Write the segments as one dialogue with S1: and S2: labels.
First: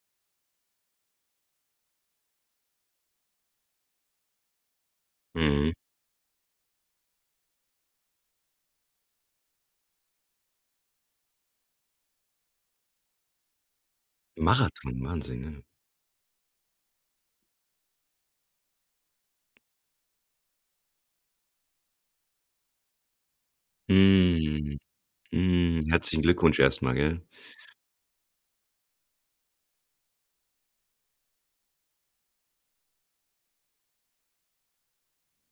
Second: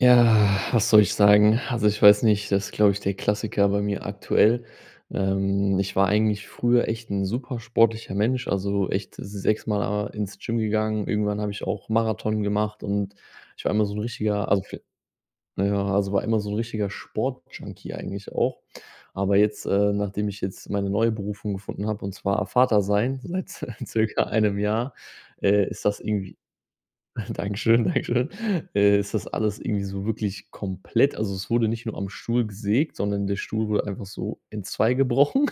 S1: Ja, was soll ich sagen? Also, ich weiß nicht, das glaube ich, der Klassiker bei mir aktuell.
S2: Mhm.
S1: Ähm, ich war eigentlich früher echt 'n super sportlicher Mensch, also, echt sechsmal a ins Gym gegangen. Irgendwann habe ich auch Marathon gemacht und ich war immer so 'n richtiger [unintelligible]
S2: Marathon, Wahnsinn, ja.
S1: na ja, also, war immer so 'n richtiger Sportjunkie eigentlich auch. Aber jetzt, äh nachdem ich jetzt meine neue Berufung gefunden habe, und zwar a Vater sein seit circa 1
S2: Mhm,
S1: Jahr, äh,
S2: mhm.
S1: ist das
S2: Herzlichen
S1: irgendwie
S2: Glückwunsch erstmal, gell?
S1: danke schön, danke schön äh, ist das alles irgendwie so wirklich komplett also, es wurde nicht nur am Stuhl gesägt, sondern der Stuhl wurde einfach so entzweigebrochen.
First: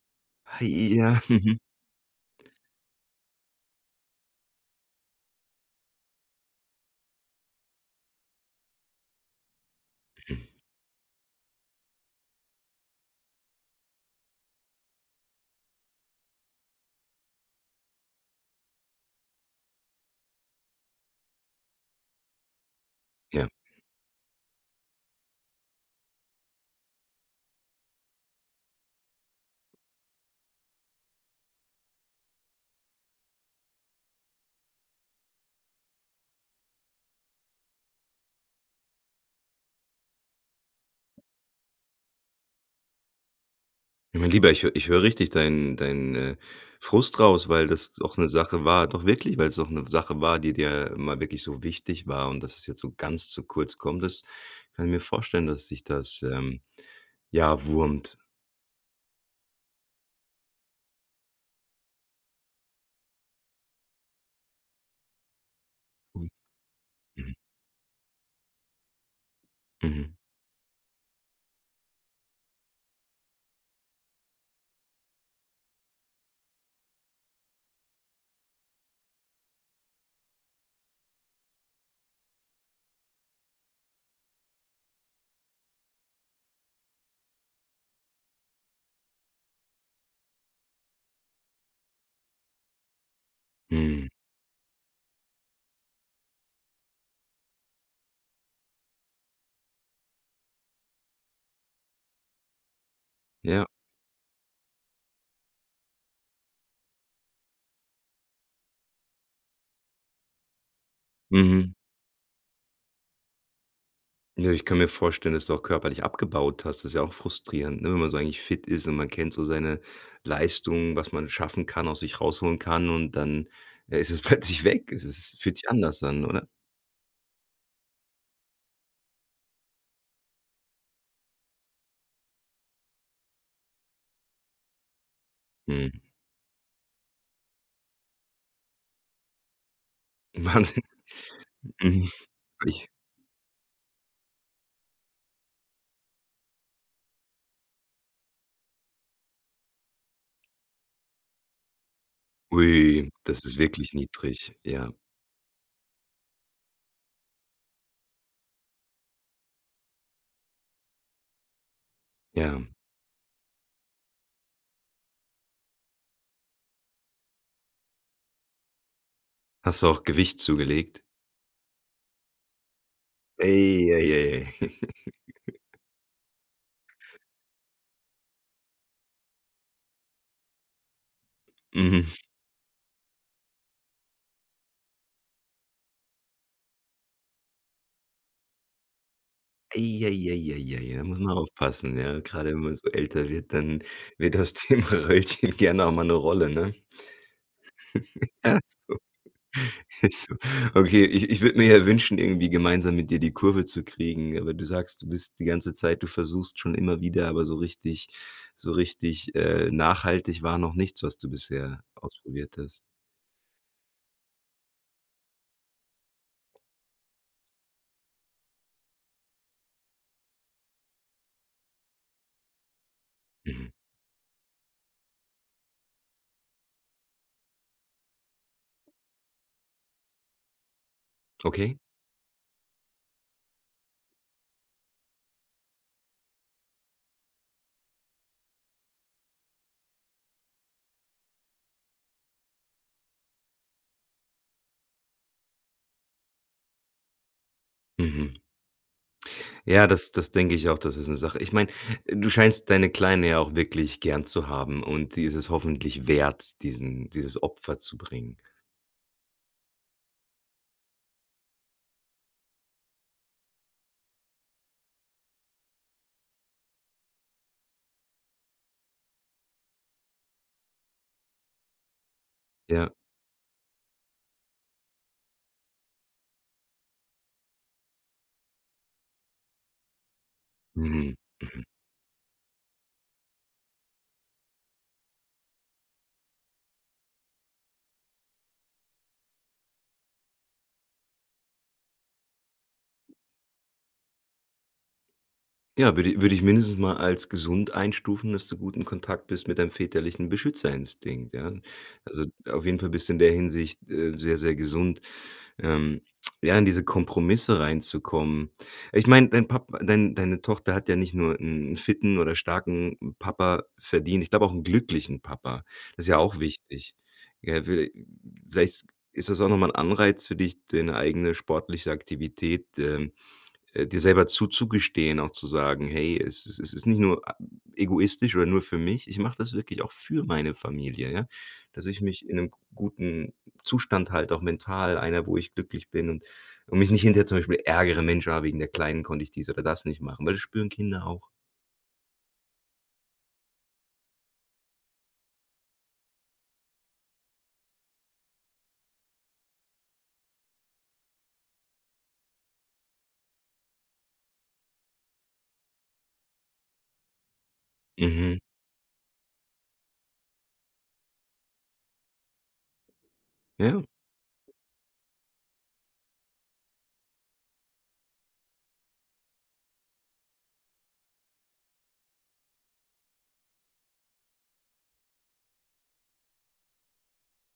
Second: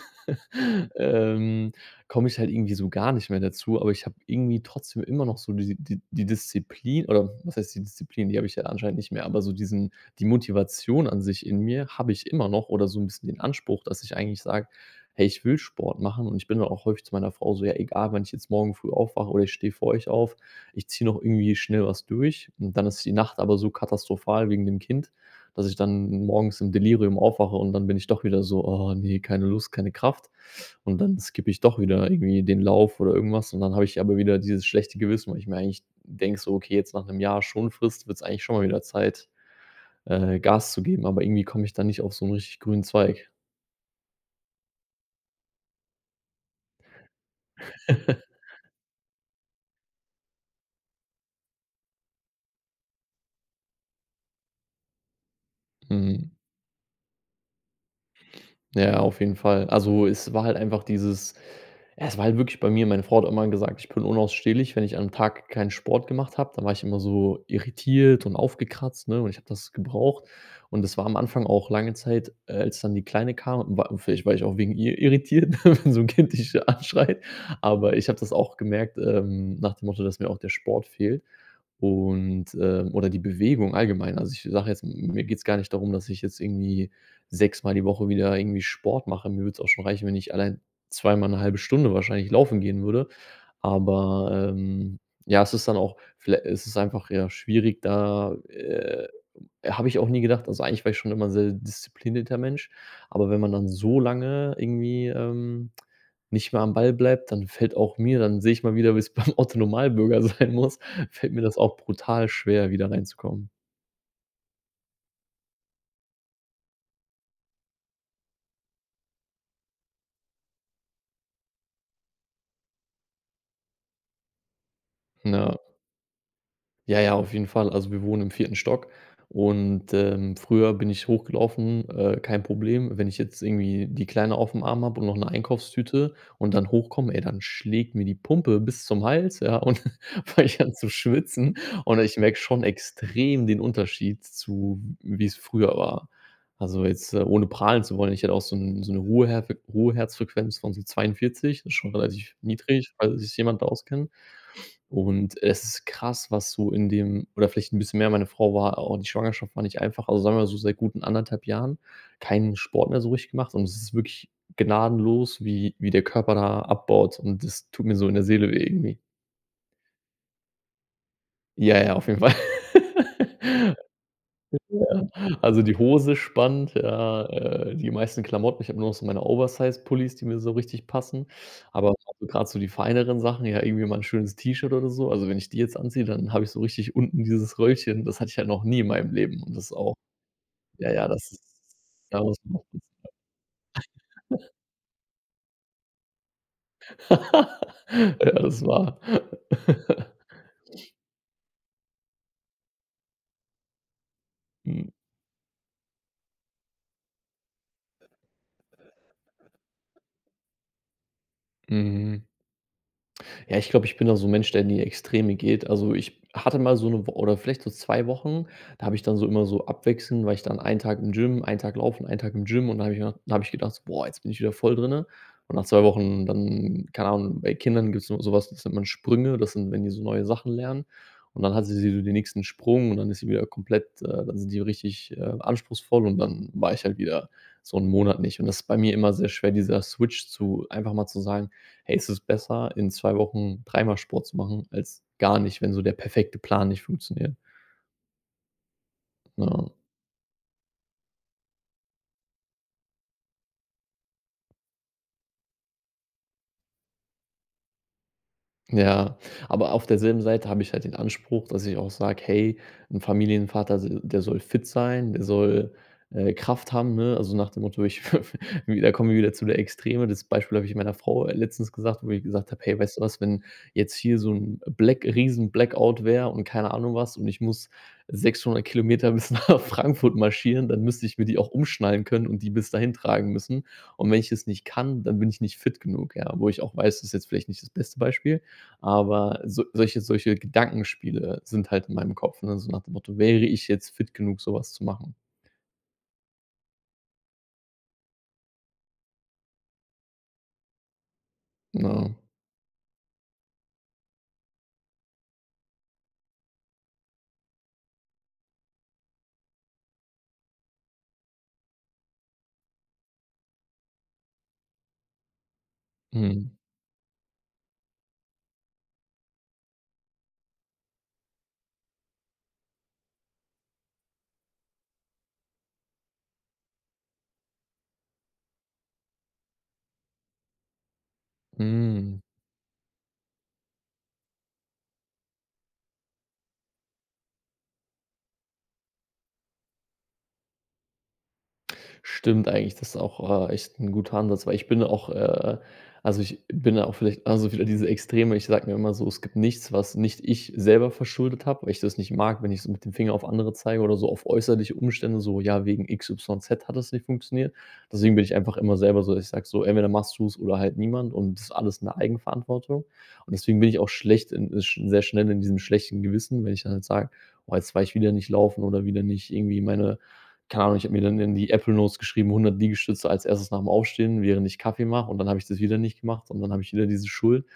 S2: Hei ja. Mhm.
S1: Ähm, komme ich halt irgendwie so gar nicht mehr dazu, aber ich habe irgendwie trotzdem immer noch so diese die die Disziplin oder was heißt die Disziplin? Die habe ich ja anscheinend nicht mehr. Aber so diesen die
S2: Mhm.
S1: Motivation an sich in mir habe ich immer noch oder so 'n bisschen den Anspruch, dass ich eigentlich sage: „Hey, ich will Sport machen.“ Und ich bin dann auch häufig zu meiner Frau so: „Ja, egal, wann ich jetzt morgen früh aufwache, oder ich stehe vor euch auf. Ich ziehe noch irgendwie schnell was durch.“ Und dann ist die Nacht
S2: Ja.
S1: aber so katastrophal wegen dem Kind, dass ich dann morgens im Delirium aufwache und dann bin ich doch wieder so: „Ah ne, keine Lust, keine Kraft.“ Und dann skippe ich doch wieder irgendwie den Lauf oder irgendwas und dann habe ich aber wieder dieses schlechte Gewissen, weil ich mir eigentlich denke so: „Okay, jetzt nach 'nem Jahr Schonfrist wird's eigentlich schon mal wieder Zeit, äh, Gas zu geben.“ Aber irgendwie komme ich da nicht auf so 'n richtig grünen Zweig.
S2: Mein Lieber, ich hö ich höre richtig dein dein, äh, Frust raus, weil das doch 'ne Sache war doch wirklich, weil's doch 'ne Sache war, die dir immer wirklich so wichtig war. Und dass es jetzt so ganz zu kurz kommt, das kann ich mir vorstellen, dass dich das,
S1: Mhm.
S2: ähm, ja, wurmt.
S1: Ja, auf jeden Fall. Also, es war halt einfach dieses es war halt wirklich bei mir meine Frau hat immer gesagt: „Ich bin unausstehlich, wenn ich am Tag keinen Sport
S2: Mhm.
S1: gemacht habe.“ Da war ich immer
S2: Mhm.
S1: so irritiert und aufgekratzt, ne, und ich habe das
S2: Mhm.
S1: gebraucht. Und das war am Anfang auch lange Zeit, äh, als dann die Kleine kam, wa vielleicht war ich auch wegen ihr irritiert, wenn so 'n Kind dich anschreit. Aber ich habe das auch gemerkt, ähm, nach dem Motto, dass mir auch der Sport fehlt. Und, ähm oder die Bewegung allgemein. Also, ich sage jetzt, m mir geht's gar nicht darum, dass ich jetzt irgendwie sechsmal die Woche wieder irgendwie Sport mache. Mir würde es auch schon reichen, wenn ich allein zweimal 'ne 1/2 Stunde wahrscheinlich laufen gehen würde.
S2: Mhm.
S1: Aber, ähm, ja, es ist dann auch viellei es ist einfach, ja, schwierig, da, äh habe ich auch nie gedacht. Also, eigentlich war ich schon immer 'n sehr disziplinierter Mensch, aber wenn man dann
S2: Ja.
S1: so lange irgendwie, ähm, nicht mehr am Ball bleibt, dann fällt auch mir dann sehe ich mal wieder, wie es beim Otto-Normalbürger sein muss fällt mir das
S2: Mhm.
S1: auch brutal schwer wieder reinzukommen.
S2: Ja, ich kann mir vorstellen, dass du auch körperlich abgebaut hast. Das ja auch frustrierend, ne, wenn man so eigentlich fit ist und man kennt so seine Leistungen, was man schaffen kann, aus sich rausholen kann. Und dann, äh, ist es plötzlich weg. Es es
S1: Ja.
S2: fühlt sich anders an, oder?
S1: Ja, ja, auf jeden Fall. Also, wir wohnen im 4. Stock und, ähm, früher bin ich hochgelaufen, äh, kein Problem. Wenn ich jetzt irgendwie die Kleine auf'm Arm habe und noch 'ne
S2: Mhm.
S1: Einkaufstüte und dann hochkomme, ey dann schlägt mir die Pumpe bis zum Hals, ja, und fange ich an
S2: Wahnsinn.
S1: zu schwitzen. Und ich merke schon
S2: Ui.
S1: extrem den Unterschied zu, w wie es früher war. Also, jetzt, äh, ohne prahlen zu wollen, ich hatte auch so 'n so 'ne Ruheherfe Ruheherzfrequenz von so 42, ist schon relativ niedrig,
S2: Ui,
S1: falls sich
S2: das ist
S1: jemand da
S2: wirklich
S1: auskennt.
S2: niedrig. Ja.
S1: Und es ist krass, was so in dem oder vielleicht 'n bisschen mehr. Meine Frau war au die Schwangerschaft war nicht einfach. Also, sagen wir so seit guten 1 1/2 Jahren keinen
S2: Ja.
S1: Sport mehr so richtig gemacht und es ist wirklich gnadenlos, wie wie der Körper da abbaut und das tut mir so in der Seele weh, irgendwie.
S2: Hast du auch Gewicht zugelegt?
S1: Ja, ja, auf jeden Fall.
S2: Ei, ei, ei.
S1: Ja. Also, die Hose spannt, ja, äh, die meisten Klamotten. Ich habe nur noch so meine Oversize-Pullis, die mir so richtig passen. Aber
S2: Mhm.
S1: [unintelligible] grad so die feineren Sachen, ja, irgendwie mal 'n schönes T-Shirt oder so, also, wenn ich die jetzt anziehe, dann habe ich so richtig unten dieses Röllchen. Das hatte ich ja noch nie in meinem Leben und das auch
S2: Ei, ei, ei, ei,
S1: ja,
S2: ei. Ja,
S1: ja,
S2: muss
S1: das
S2: man
S1: ist
S2: aufpassen, ja.
S1: aber das
S2: Grade wenn man
S1: [unintelligible]
S2: so älter wird, dann wird das Thema Röllchen gerne auch mal 'ne Rolle, ne?
S1: Ja, das wahr.
S2: [unintelligible] Okay, ich ich würde mir ja wünschen, irgendwie gemeinsam mit dir die Kurve zu kriegen. Aber du
S1: Mhm.
S2: sagst, du bist die ganze Zeit du versuchst schon immer wieder, aber so richtig so richtig, äh, nachhaltig war noch nichts, was du bisher
S1: Mhm.
S2: ausprobiert hast.
S1: Ja, ich glaube, ich bin da so 'n Mensch, der in die Extreme geht. Also, ich hatte mal so 'ne Wo oder vielleicht so 2 Wochen, da habe ich dann so immer so abwechselnd war ich dann einen Tag im Gym, einen Tag laufen, einen Tag im Gym. Und da habe mir da habe ich
S2: Mhm.
S1: gedacht, so: „Boah, jetzt bin ich wieder voll drinnen.“ Und nach 2 Wochen dann keine Ahnung, bei Kindern gibt's immer sowas, das nennt man Sprünge. Das sind wenn die so neue Sachen lernen. Und dann hat sie
S2: Okay.
S1: so den nächsten Sprung und dann ist sie wieder komplett äh, dann sind die richtig, äh, anspruchsvoll. Und dann war ich halt wieder so 'n Monat nicht. Und das bei mir immer sehr schwer, dieser Switch zu einfach mal zu sagen: „Hey, es ist besser, in 2 Wochen dreimal Sport zu machen, als gar nicht, wenn so der perfekte Plan nicht funktioniert.“
S2: Mhm.
S1: Ja.
S2: Ja, das das denke ich auch. Das ist 'ne Sache ich meine, äh, du scheinst deine Kleine ja auch wirklich gern zu haben. Und die ist es hoffentlich wert, diesen dieses Opfer zu bringen.
S1: Ja, aber auf derselben Seite habe ich halt den Anspruch, dass ich auch sage: „Hey, 'n Familienvater, se der soll fit sein, der soll, äh, Kraft haben, ne?“ Also, nach dem Motto, ich wi da kommen wir wieder zu der Extreme. Das Beispiel habe ich meiner Frau, äh, letztens gesagt wo ich gesagt habe: „Hey,
S2: Ja.
S1: weißt du was? Wenn jetzt hier so 'n Black riesen Blackout wäre und keine Ahnung was und ich muss 600 km bis nach Frankfurt marschieren, dann müsste
S2: Mhm,
S1: ich mir die auch
S2: mhm.
S1: umschnallen können und die bis dahin tragen müssen. Und wenn ich es nicht kann, dann bin ich nicht fit genug.“ Ja, wo ich auch weiß, das jetzt vielleicht nicht das beste Beispiel, aber so solche solche Gedankenspiele sind halt in meinem Kopf, ne, so nach dem Motto: „Wäre ich jetzt fit genug, sowas zu machen?“
S2: Ja, würde i würde ich mindestens mal als gesund einstufen, dass du gut in Kontakt bist mit deinem väterlichen Beschützerinstinkt, ja?
S1: Ja.
S2: Also, auf jeden Fall bist du in der Hinsicht, äh, sehr, sehr gesund. Ähm, ja, in diese Kompromisse reinzukommen ich meine, dein Pap dein deine Tochter hat ja nicht nur 'n fitten oder starken Papa verdient. Ich glaube auch 'n glücklichen Papa. Das ja auch
S1: Mhm.
S2: wichtig. Ja, viellei vielleicht ist das auch noch mal 'n Anreiz für dich, deine eigene sportliche Aktivität, ähm, äh, dir selber zuzugestehen, auch zu sagen: „Hey, es es es ist nicht nur a egoistisch oder nur für mich. Ich mache das wirklich auch für meine Familie. Ja, dass ich
S1: Hm.
S2: mich in 'nem g guten Zustand halte, auch mental einer, wo ich glücklich bin und und mich nicht hinterher zum Beispiel ärgere: ‚Mensch, ah, wegen der Kleinen konnte ich dies oder das nicht machen‘“, weil das spüren Kinder auch.
S1: Stimmt eigentlich, das auch, äh, echt 'n guter Ansatz, weil ich bin auch, äh also, ich bin da auch vielleicht also, wieder diese Extreme. Ich sage mir immer so: „Es gibt nichts, was nicht ich selber verschuldet habe“, weil ich das nicht mag, wenn ich so mit dem Finger auf andere zeige oder so auf äußerliche Umstände, so: „Ja, wegen XYZ hat es nicht funktioniert.“ Deswegen bin ich
S2: Mhm.
S1: einfach immer selber so, ich sage so: „Entweder machst du's oder halt niemand und das ist alles in Eigenverantwortung.“ Und deswegen bin ich
S2: Ja.
S1: auch schlecht in äh, sch sehr schnell in diesem schlechten Gewissen, wenn ich dann jetzt sage: „Woa, jetzt war ich wieder nicht laufen“, oder wieder nicht irgendwie meine keine Ahnung. Ich habe mir dann in die Apple Notes geschrieben: „100 Liegestütze als 1. nach'm Aufstehen, während ich Kaffee mache“, und dann habe ich das wieder nicht gemacht und dann habe ich wieder diese Schuld.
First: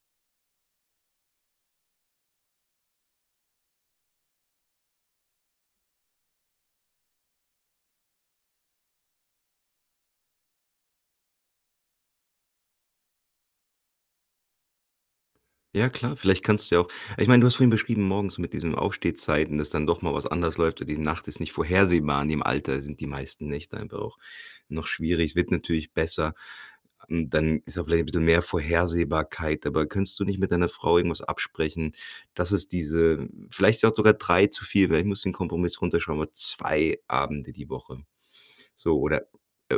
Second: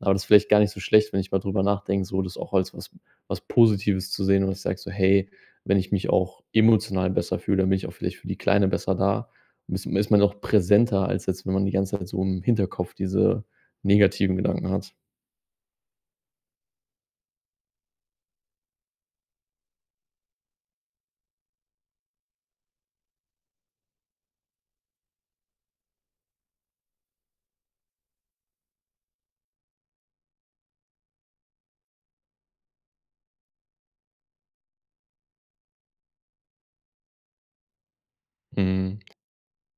S1: Aber das vielleicht gar nicht so schlecht, wenn ich mal drüber nachdenke, so das auch als was was Positives zu sehen und ich sage so: „Hey, wenn ich mich auch emotional besser fühle, dann bin ich auch vielleicht für die Kleine besser da.“ Ist ma ist man auch präsenter als jetzt, wenn man die ganze Zeit so im Hinterkopf diese negativen Gedanken hat.
S2: Ja, klar. Vielleicht kannst du ja auch ich meine, du hast vorhin beschrieben, morgens mit diesen Aufstehzeiten, dass dann doch mal was anders läuft und die Nacht ist nicht vorhersehbar. In dem Alter sind die meisten Nächte einfach auch noch schwierig. Es wird natürlich besser. Ähm, dann ist auch vielleicht 'n bissel mehr Vorhersehbarkeit. Aber könntest du nicht mit deiner Frau irgendwas absprechen, dass es diese vielleicht ist auch sogar 3 zu viel, vielleicht musst du den Kompromiss runterschrauben, aber 2 Abende die Woche.
S1: Mhm.
S2: So oder, äh,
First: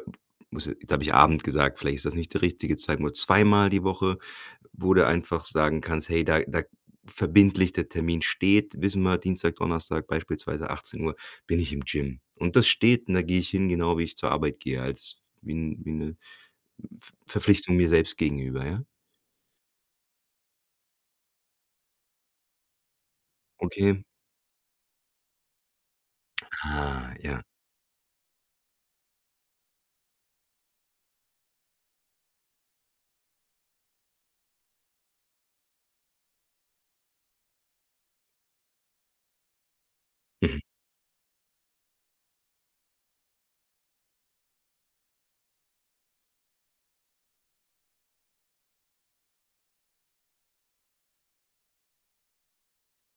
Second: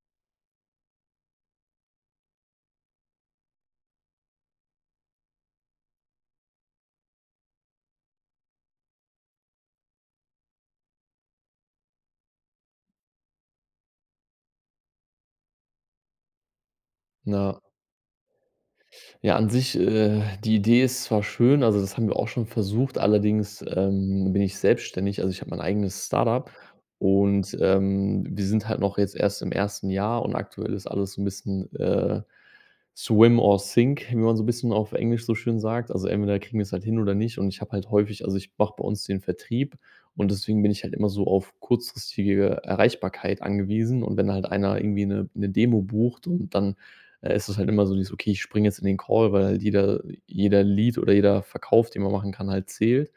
S2: muss ja jetzt habe ich Abend gesagt, vielleicht ist das nicht die richtige Zeit. Nur zweimal die Woche, wo du einfach sagen kannst: „Hey, da da verbindlich der Termin steht, wissen wir, Dienstag, Donnerstag, beispielsweise 18:00 bin ich im Gym. Und das steht, und da gehe ich hin, genau wie ich zur Arbeit gehe, als wie wie 'ne, äh, V
S1: Na
S2: Verpflichtung mir selbst gegenüber“, ja?
S1: ja, an sich, äh, die Idee ist zwar schön. Also, das haben wir auch schon versucht, allerdings,
S2: Okay.
S1: ähm, bin ich selbstständig. Also, ich habe mein eigenes Start-up
S2: Ah. Ja.
S1: und, ähm, wir sind halt noch jetzt erst im 1. Jahr und aktuell ist alles so 'n bisschen, äh, swim or sink, wie man so bisschen auf Englisch so schön sagt. Also, entweder kriegen wir's halt hin oder nicht. Und ich habe halt häufig also, ich mache bei uns den Vertrieb und
S2: Mhm.
S1: deswegen bin ich halt immer so auf kurzfristige Erreichbarkeit angewiesen und wenn halt einer irgendwie 'ne 'ne Demo bucht und dann, äh, ist es halt immer so dieses: „Okay, ich springe jetzt in den Call“, weil die da jeder Lead oder jeder Verkauf, den man machen kann, halt zählt.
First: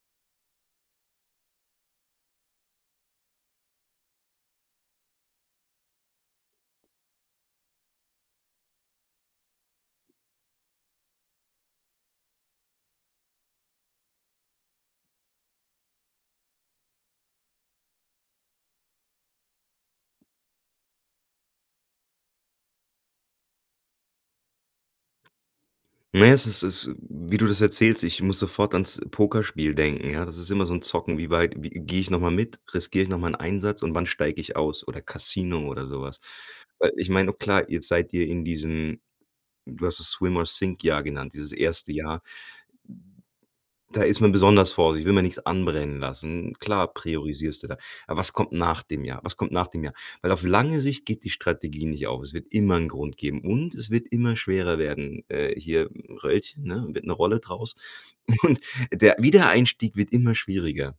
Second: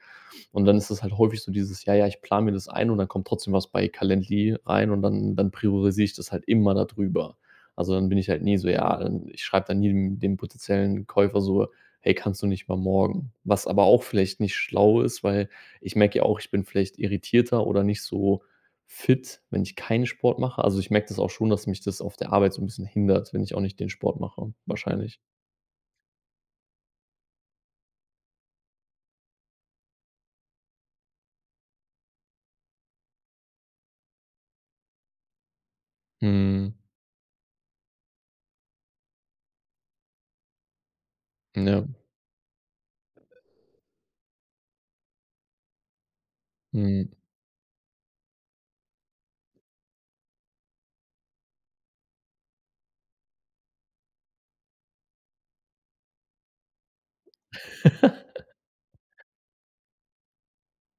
S1: Und dann ist es halt häufig so dieses: „Ja, ja, ich plane mir das ein“, und dann kommt trotzdem was bei Calendly rein und dann dann priorisiere ich das halt immer da drüber. Also, dann bin ich halt nie so ja, ähm, ich schreibe dann nie dem dem potenziellen Käufer so: „Hey, kannst du nicht mal morgen?“ Was aber auch vielleicht nicht schlau ist, weil ich merke ja auch, ich bin vielleicht irritierter oder nicht so fit, wenn ich keinen Sport mache. Also, ich merke das auch schon, dass mich das auf der Arbeit so 'n bisschen hindert, wenn ich auch nicht den Sport mache, wahrscheinlich.
S2: Ne, es es es wie du das erzählst, ich muss sofort ans Pokerspiel denken. Ja, das ist immer so 'n Zocken. „Wie weit wie gehe ich nochmal mit? Riskiere ich noch mal 'n Einsatz und wann steige ich aus?“ Oder Casino oder sowas,
S1: Mhm.
S2: weil ich meine, o klar, jetzt seid ihr in diesem du hast es „Swim-or-Sink-Jahr“ genannt, dieses
S1: Ja.
S2: 1. Jahr. Da ist man besonders vorsichtig, will man nix anbrennen lassen. Klar
S1: Mhm.
S2: priorisierst du da. Aber was kommt nach dem Jahr? Was kommt nach dem Jahr? Weil auf lange Sicht geht die Strategie nicht auf. Es wird immer 'n Grund geben. Und es wird immer schwerer werden. Äh, hier Röllchen, ne, wird 'ne Rolle draus und der Wiedereinstieg wird immer schwieriger.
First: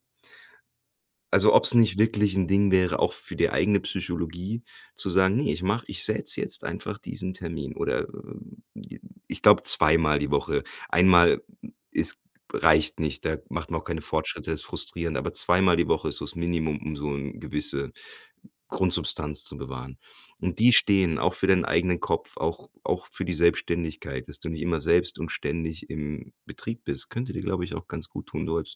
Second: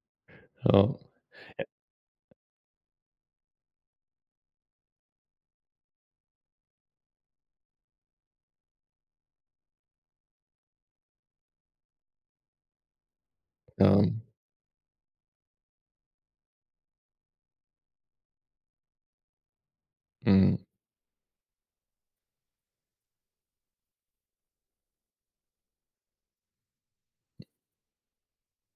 S1: Ja. Äh
S2: Also, ob's nicht wirklich 'n Ding wäre, auch f für die eigene Psychologie, zu sagen: „Ne, ich mach ich setze jetzt einfach diesen Termin.“ Oder ich glaube zweimal die Woche. Einmal ist g reicht nicht. Da macht man auch keine
S1: Ja.
S2: Fortschritte, ist frustrierend. Aber zweimal die Woche ist so's Minimum, um so 'n gewisse Grundsubstanz zu bewahren. Und
S1: Mhm.
S2: die stehen auch für deinen eigenen Kopf, auch auch für die Selbständigkeit, dass du nicht immer selbst und ständig im Betrieb bist. Könnte dir, glaube ich, auch ganz gut tun. So als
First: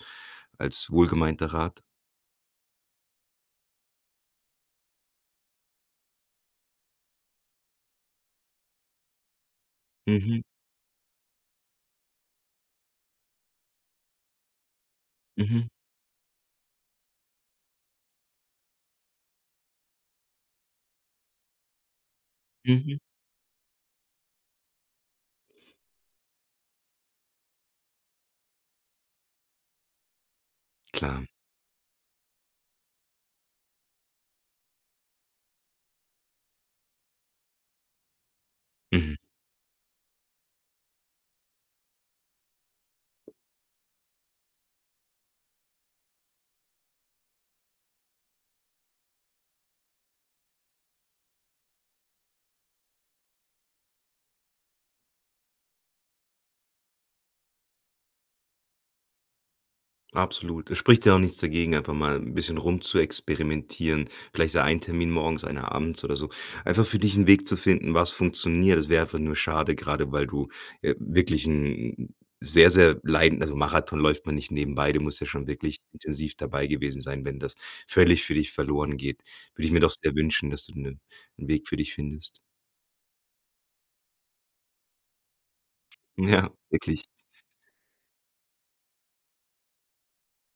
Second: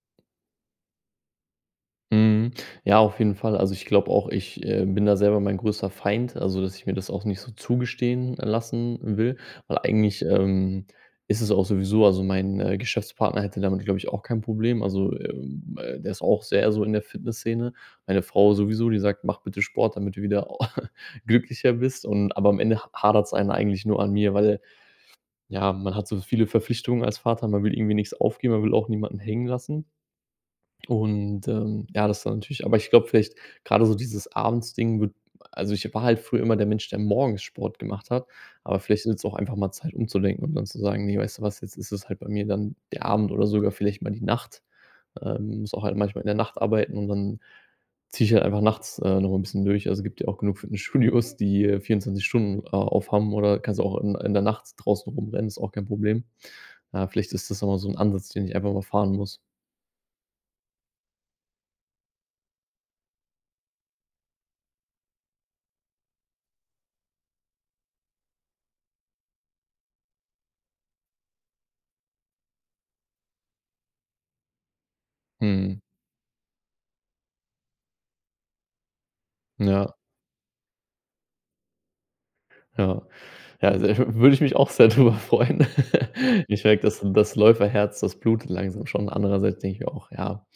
S2: als wohlgemeinter Rat.
S1: Mhm. Ja, auf jeden Fall. Also, ich glaube auch, ich, äh, bin da selber mein größter Feind. Also, dass ich mir das auch nicht so zugestehen lassen will, weil eigentlich,
S2: Mhm.
S1: ähm, ist es auch sowieso also, mein, äh, Geschäftspartner hätte damit, glaube ich, auch kein Problem. Also,
S2: Mhm.
S1: ähm, äh, der ist auch sehr so in der Fitness-Szene. Meine Frau sowieso, die sagt: „Mach bitte Sport, damit du wieder glücklicher bist.“ Und aber am Ende ha
S2: Mhm.
S1: hadert's ein eigentlich nur an mir, weil ja, man hat so viele Verpflichtungen als Vater. Man will irgendwie nix aufgeben, aber man will auch niemanden hängen lassen.
S2: Klar.
S1: Und, ähm, ja, das ist dann natürlich aber ich glaube vielleicht grade so dieses Abends-Ding wird also, ich war halt früher immer der Mensch, der morgens Sport gemacht hat, aber vielleicht ist
S2: Mhm.
S1: es auch einfach mal Zeit umzudenken und dann zu sagen: „Ne, weißt du was, jetzt ist es halt bei mir dann der Abend oder sogar vielleicht mal die Nacht.“ Ähm, muss auch halt manchmal in der Nacht arbeiten und dann ziehe ich halt einfach nachts, äh, nochmal 'n bisschen durch. Also, gibt ja auch genug Fitnessstudios, die, äh, 24 Stunden a aufhaben oder kannst ja auch in in der Nacht draußen rumrennen, ist auch kein Problem. Äh, vielleicht ist das ja mal so 'n Ansatz, den ich einfach mal fahren muss.
S2: Absolut. Es spricht ja auch nichts dagegen, einfach mal 'n bisschen rumzuexperimentieren, vielleicht so ein Termin morgens, einer abends oder so, einfach für dich 'n Weg zu finden, was funktioniert. Das wäre einfach nur schade. Grade weil du, äh, wirklich 'n sehr, sehr leiden also, Marathon läuft man nicht nebenbei. Du musst ja schon wirklich
S1: Mhm.
S2: intensiv dabei gewesen sein. Wenn das völlig für dich verloren geht, würde ich mir doch
S1: Ja.
S2: sehr wünschen, dass du 'nen 'n Weg für dich findest.
S1: Ja. Ja, also, äh, w würde ich mich auch sehr drüber freuen.
S2: Ja,
S1: Ich merke, das
S2: wirklich.
S1: das Läuferherz, das blutet langsam schon. Andererseits denke ich mir auch: „Ja,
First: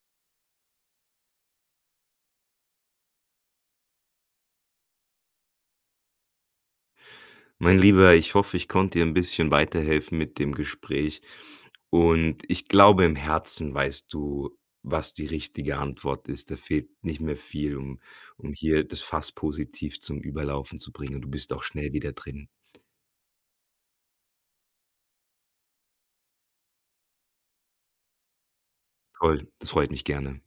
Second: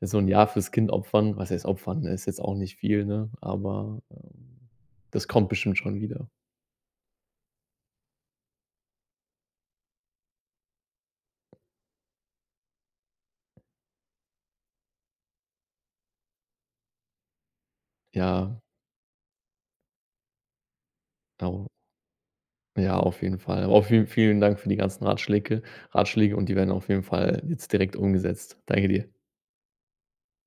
S1: so 'n Jahr fürs Kind opfern.“ Was heißt opfern? Ist jetzt auch nicht viel, ne? Aber, ähm, das kommt bestimmt schon wieder.
S2: Mein Lieber, ich hoffe, ich konnte dir 'n bisschen weiterhelfen mit dem Gespräch. Und ich glaube im Herzen, weißt du, was die richtige Antwort ist. Da fehlt nicht mehr viel, um um
S1: Ja.
S2: hier das Fass positiv zum Überlaufen zu bringen. Du bist auch
S1: Dauer
S2: schnell wieder drin.
S1: Ja, auf jeden Fall. Aber vielen vielen Dank für die ganzen Ratschläke Ratschläge und die werden auf jeden Fall jetzt direkt umgesetzt. Danke dir.
S2: Toll. Das freut mich, gerne.